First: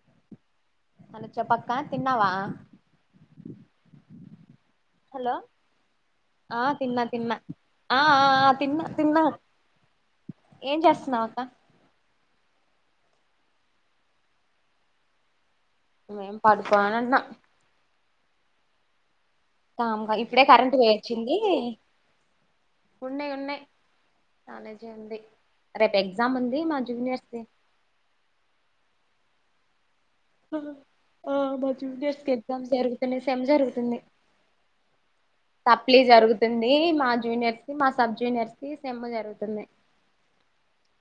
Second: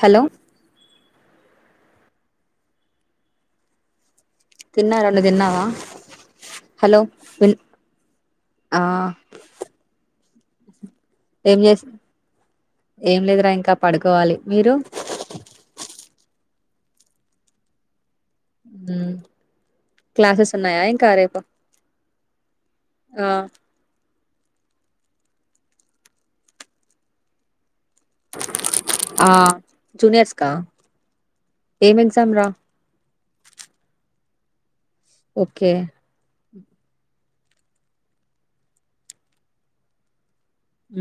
hello అన చెప్అక్క తిన్నావా తిన్నారా నువ్వు హలో తిన్నావా ఆ హలో తిన్నా తిన్నా విన్ ఆ ఆ తిన్నా తిన్నా ఏం చేస్తా ఏం చేస్ ఏం లేదురా ఇంకా పడుకోవాలి మీరు మేం పడుకొనేవున్నా ఉమ్ కామ్ గా ఇప్పుడే కరెంట్ పొయొచ్చింది ఆ ఉన్నాయి ఉన్నాయి కాలేజుంది రేపు ఎగ్జామ్ ఉంది మా జూనియర్స్ ఆ జూనియర్స్ కా ఆ మా ఏం జూనియర్స్ కి ఎగ్జామ్ రా ఎగజామ్ జరుగుతున్నాయి సెమ్ జరుగుతున్నాయి ఓకే సప్లి జరుగుతుంది మా జూనియర్స్ కి మా సబ్ జూనియర్స్ కి సేమ్ జరుగుతున్నై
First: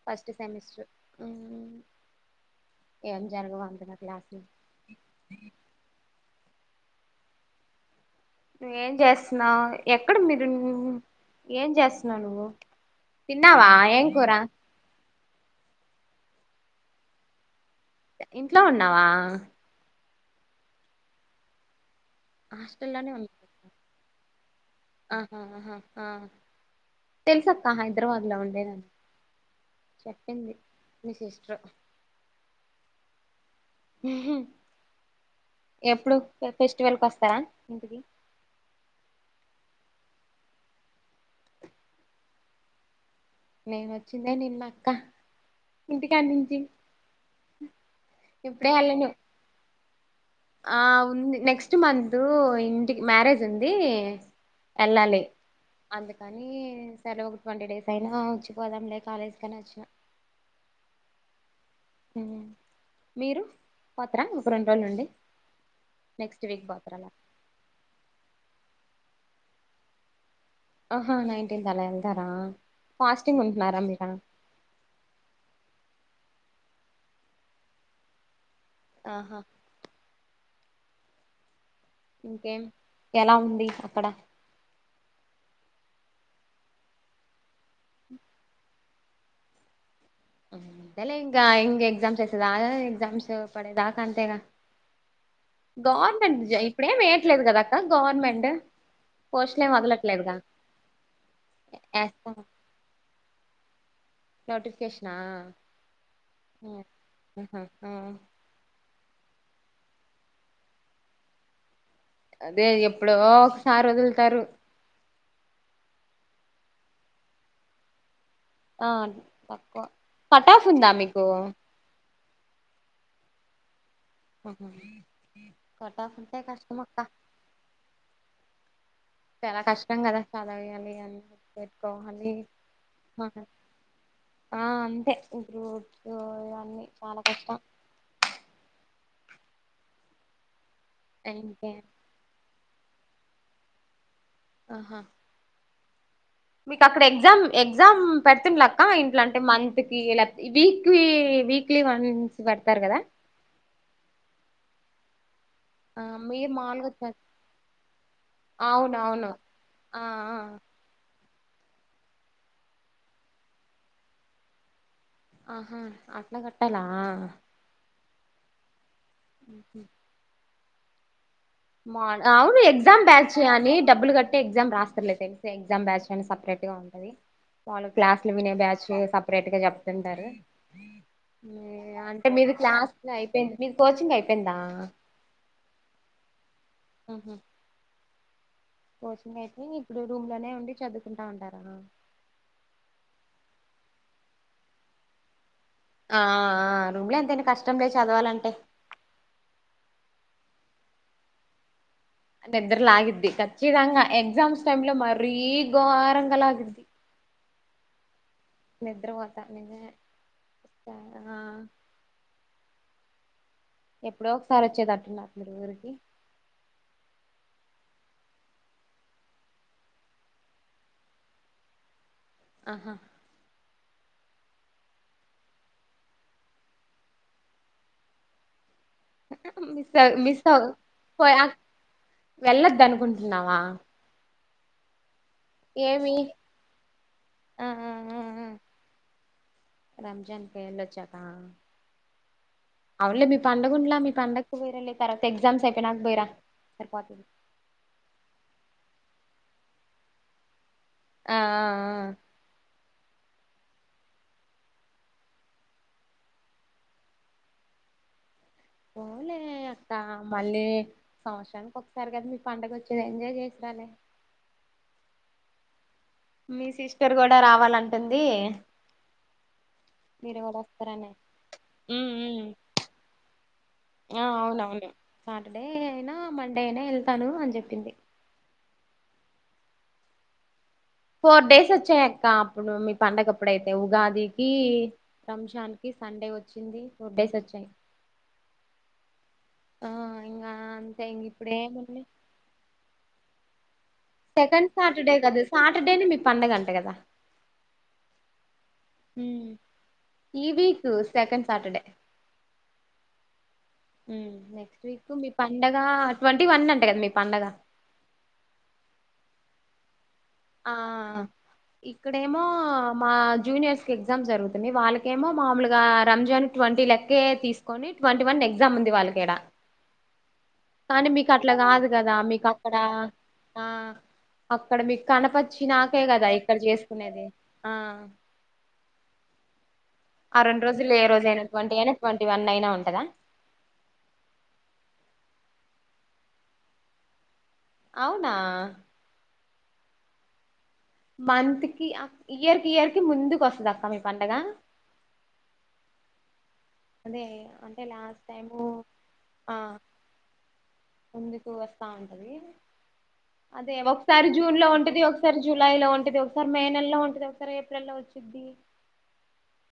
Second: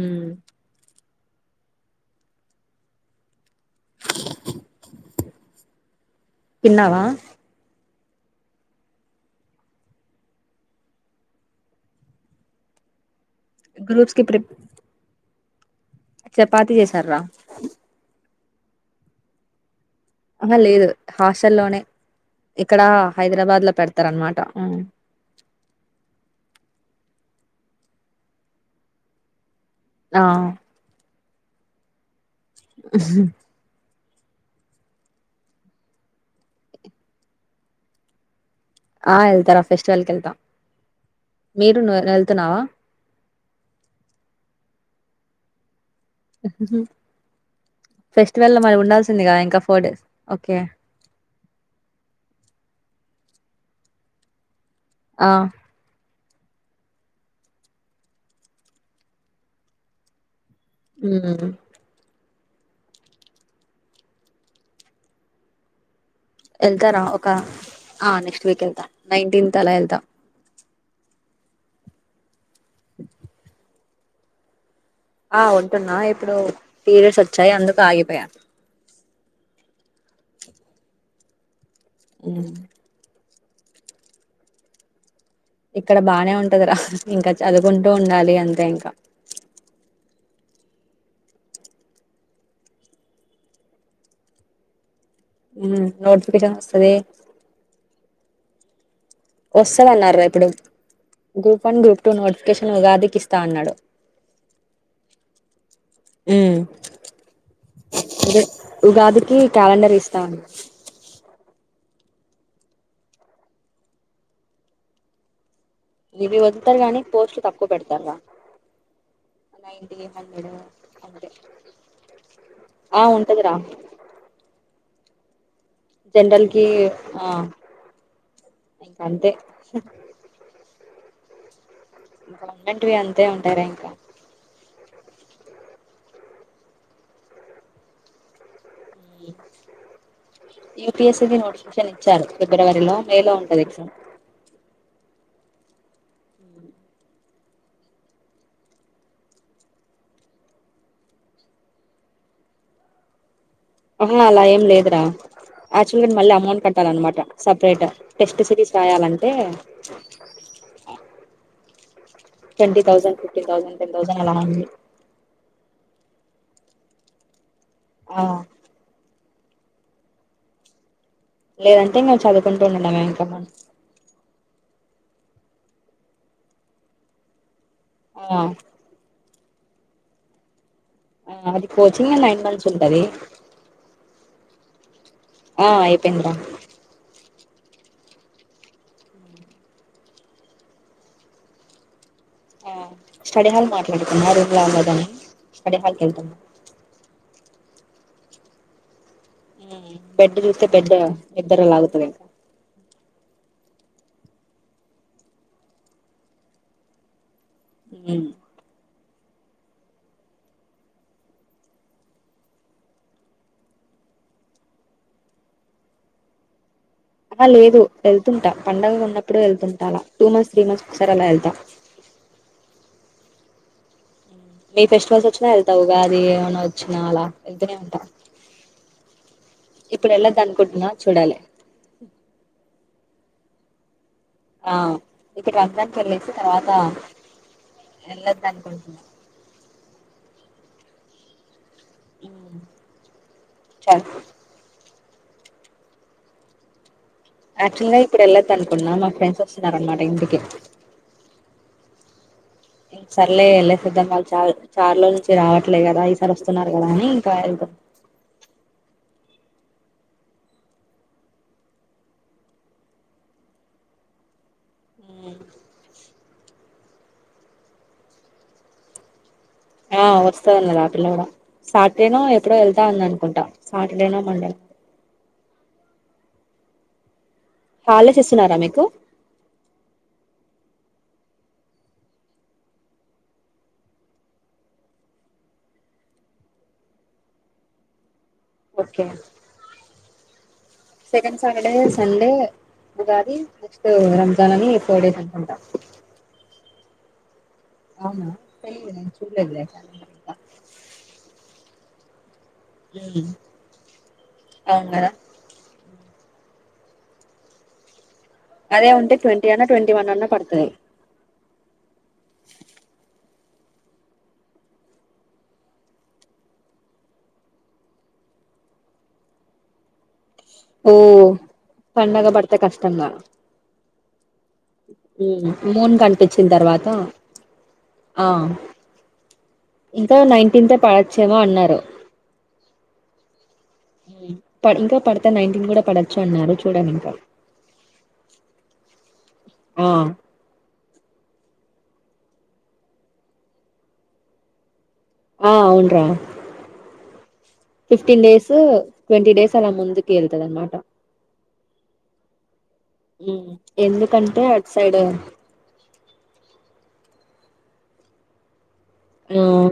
మ్మ్ ఫస్ట్ సెమిస్టర్ ఏం జరగవా ఎందుకంటే లాస్ట్ తిన్నావా నువ్వు ఏం చేస్తున్నా ఎక్కడ మీరు ఏం చేస్తున్నా నువ్వు తిన్నావా ఏం గ్రూప్స్ కి కూర ప్రిప్ చపాతి చేసార్రా ఇంట్లో ఉన్నావా ఆహ్ లేదు హాసల్లోనే ఇక్కడ హాస్టల్లోనే ఉన్నా హైదరాబాద్ లో పెడతార అనమాట తెలుసు అక్క హైదరాబాద్ లో ఉండేది ఆ చెప్పింది మీ సిస్టర్ ఉహ్మ్ ఎప్పుడు ఇగ ఫెస్టివల్ కి వస్తారా ఇంటికి ఆ వెళ్తారా ఫెస్టివల్ కెళ్తా మీరు నువ్ వెళ్తున్నావా మేము వచ్చిందే నిన్న అక్క ఇంటికాడ నుంచి ఫెస్టివల్ లో ఇప్పుడే మరి వెళ్ళను ఉండాల్సిందిగా ఇంకా ఫోర్ డేస్ ఓకే ఆ ఉంది నెక్స్ట్ మంతూ ఇంటికి మ్యారేజ్ ఉంది ఎల్లలి ఆ అందుకే కానీ సరే ఒక ట్వంటీ డేస్ అయినా వచ్చిపోదాంలేే కాలేజ్ కని వచ్చినా ఉమ్ మీరు పోతారా ఒక రెండు రోజులు ఉండి నెక్స్ట్ వీక్ పోతారా వెళ్తారా అలా ఒక నెక్స్ట్ వీక్ వెళ్తా నైన్టీన్త్ అలా వెళ్తా ఆహా నైన్టీన్త్ అలా వెళ్తారా ఫాస్టింగ్ ఉంటున్నారా మీర ఆ ఉంటున్నా ఇప్పుడు పీరియడ్స్ వచ్చాయి అందుకు ఆగిపోయా ఆహా ఇంకేం ఎలా ఉంది అక్కడ ఇక్కడ బానే ఉంటంది రా ఇంకా చదువుకుంటూ ఉండాలి అంతే ఇంకా అంతేలే ఇంకా ఎక్సామ్స్ వసద ఆ ఎక్సామ్స్ పడేదాకా అంతేరా గౌర్మెంట్ నోటిఫికేషన్ వస్తది ఇప్పుడేం వేయట్లేదు కదా అక్క గౌర్నమెంట్ వస్తంది అన్నారు ఇప్పుడు గ్రూప్ వన్ గ్రూప్ టూ వేస్తా నోటిఫికేషన్ ఉగాదికి ఇస్తా అన్నాడు నోటిఫికేషన్ ఆ ఉ ఆహా అ అదే ఉగాదికి క్యాలెండర్ ఇస్తా అన్నా అదే ఎప్పుడో ఒకసారి వదులుతారు ఇవి వదులుతారు కానీ పోస్ట్లు తక్కువ పెడతారు రా ఆ తక్కువ నైన్టీ హండ్రెడ్ కటాఫ్ ఉందా మీకు అంతే ఆ ఉంటదిరా కటాఫ్ ఉంటే జనరల్ కి ఆహ్ చాన కష్టం కదా అక్క ఆలా వేయాలి గవర్నమెంట్వి అంతే ఉంటాయిరా ఇంకా [unintelligible] తె ఇప్పుడు హ్హ్ ఇవన్నీ చాలా కష్టం హ్మ్ యు పి యస్ ది ఇంకే నోటిఫికేషన్ ఇచ్చారు ఫిబ్రవరిలో మేలో ఉంటది ఎగ్జామ్ ఆహా మీకు అక్కడ ఎగ్జామ్ ఎగ్జామ్ పెడుతుండలే అక్క ఇట్లా అంటే మంత్ కి లేపోతే వీక్ వి వీక్లీ వన్స్ పెడ్తారు కదా ఆహా అలా ఏం లేదురా ఆ యాక్టుల్ల్య్ గా మళ్ళీ మీరు అమౌంట్ మాములుగా కట్టాలన్నమాట సపరేట్ టెస్ట్ సిరీస్ రాయాలంటే అవునవును ఆ ఆ twenty thousand fifty thousand ten thousand ఆలా ఉంది ఆహా అట్లా కట్టాలా ఆ హ్మహమ్ లేదంటే మ ఇంగ అవును చదువుకుంటూ ఉండడమే ఎగజామ్ ఇంకా మనం బ్యాచ్చుని డబ్బులు కట్ అ ఎగ్జామ్ రాస్తారులేదు తెలిసి ఎగ్జామ్ బ్యాచ్ అని సెపరేటగా ఉంటది మాములుగా క్లాలు ఆ వినే బ్యాచ్ సెప్ సెపరేటగా చెప్తుంటారు ఆ అది కోచింగ్ అంటే నైన్ మీది మంత్స్ క్లాస్ ఉంటది లో అయిపోయింది మీది కోచింగ్ అయిపోయిందా ఆ అయిపోయింద్ర ఆహా కోచింగ్ అయిపోయి ఇప్పుడు రూమ్లోనే ఉండి చదువుకుంటు ఉంటారా ఆ స్టడీ హాల్ మాట్లాడుకూన రూమ్ లో వుండడానీకి ఆఆ రూంలే ఎంతైనా కష్టం లే చదవాలంటే హ్మ్ బెడ్ చూస్తే బెడు నీద్దరలాగతుంది నిద్ర లాగిద్ది కచ్చితంగా ఎగ్జామ్స్ టైంలో మరీ ఘోరంగా లాగిద్ది హ్మ్ నిద్రవొతాను నేనే ఎప్పుడో ఒకసారి వచ్చేదాట్ల మీరు ఊరికి అలా లేదు ఏళ్తుంటా పండుగ ఉన్నప్పుడు ఏళ్తుంటా అలా టూ మంత్స్ త్రీ మంత్స్ ఒకసారి అలా ఎల్తా ఆ మీ ఫెస్టివల్స్ వచ్చినా వెళ్తా ఉగాది ఏమన్నా వచ్చినా అలా ఎల్తానే ఉంటా హ మిస్ అ ఇప్పుడు వెళ్ళొద్దు మిస్ అ అనుకుంటున్నా పో చూడాలి వెళ్ళదు అనుకుం న్నావా ఆ ఇక్కడ వదానికి వెళ్లేసి తర్వాత వెళ్లొదనుకుంటున్నాము రంజన్ వెళొచ్చాక అవులే మీ చ పండగఉండలే మీ పండగకు వేరే లే తర్వాత ఎగ్జామ్స్ అయిపోయినాక పోయిరా సరిపోతు యాక్చువల్ గా ఇప్పుడు వెళ్ళద్ అనుకున్నా మా ఫ్రెండ్స్ వస్తునర్అనమాట ఇంటికి ఆ ఆ ఆ ఇం సర్లే ఏలేసోదం వాళ్ళ చ చాలరోజుల నుంచి రావట్లే కదా ఈసారి వస్తున్నారు కదా అని ఇంకా అ మళ్ళీ సంవత్సరానికి ఒకసారి కదా మీ పండగ వచ్చేది ఎంజాయ్ చేసిరాలి హ్మ్ మీ సిస్టర్ కూడా రావాలంటుందీ ఆ వస్తాన్నది ఆ పిల్ల కూడా ఉమ్ సార్డేనో ఉమ్ ఎప్పుడో వెళ్తా అని అనుకుంటాం సాటర్డేనో ఆ మండనో టేనే ఎళ్తాను హాలిడేస్ ఇస్తున్నారా మీకు ఫోర్ డేస్ ఓచ్చాయక్క అప్పుడు మీ పండగప్పుడైతే ఉగాదికి రంషాన్ కీ సండే ఓచ్చింది ఫోర్డేసోచ్చాయి ఓకే ఆ ఇంగా second Saturday, Sunday, Ugadi Ramzan second అని ఫోర్ సాటర్డే డేస్ కద అనుకుంటా సాటర్డేనే మీ పండగంట గదా ఆవ్నా తెలిద్లే నను చులేద్లే కాల ఈ ఉహ్ నేక్స్ట్ అవును కదా వీక్ మీ పండగ ట్వంటీ వన్ అంట గదా మీ పండగ అదే ఉంటే ట్వంటీ అన్నా, ట్వంటీ వన్ అన్నా పడుతది ఆహ్ ఇక్కడేమో మా జూనియర్స్కి ఎగ్జామ్ జరుగుతుంది వాళ్ళకేమో మామూలుగా రంజాన్ ట్వ ట్వంటీ లెక్కే తీసుకొని ట్వంటీ వన్ ఎగ్జాముంది వాళ్ళకిడ ఓ కదా పండగ మీకు పడతే అక్కడ కష్టంగా ఆ అక్కడ మీకు మూన్ కనపచ్చినాకే కదా కనిపించిన ఇక్కడ తర్వాత చేసుకునేది ఆ ఆ ఇంకా ఆ రెండు నైన్టీన్తే రోజులు ఏ రోజు పడొచ్చేమో అయినా ట్వంటీ అన్నారు అయినా ట్వంటీ వన్ అయినా ఉంటదా ఇంకా పడితే నైన్టీన్ కూడా పడచ్చు అన్నారు చూడండాలింకా అవునా ఆ మంత్కి ఇయర్ కి ఇయర్ కి ముందుకు వస్తాద అక్క మీ పండగ ఆ ఆవును రా అదే అంటే last fifteen days, time twenty ఆ డేస్ అలా ముందు కేేలుతదనమాట ముందుకు ఓస్తా ఉంటది ఉమ్ అదే ఒక్కసారి ఎందుకంటే జూన్లో అటు సైడ్ ఉంటది ఒక్కసారి జులై లో ఉంటది ఒక్కసారి మే నెలలో ఉంటంది ఒక్కసారి ఏప్రిల్ లోచ్చిది ఆహ్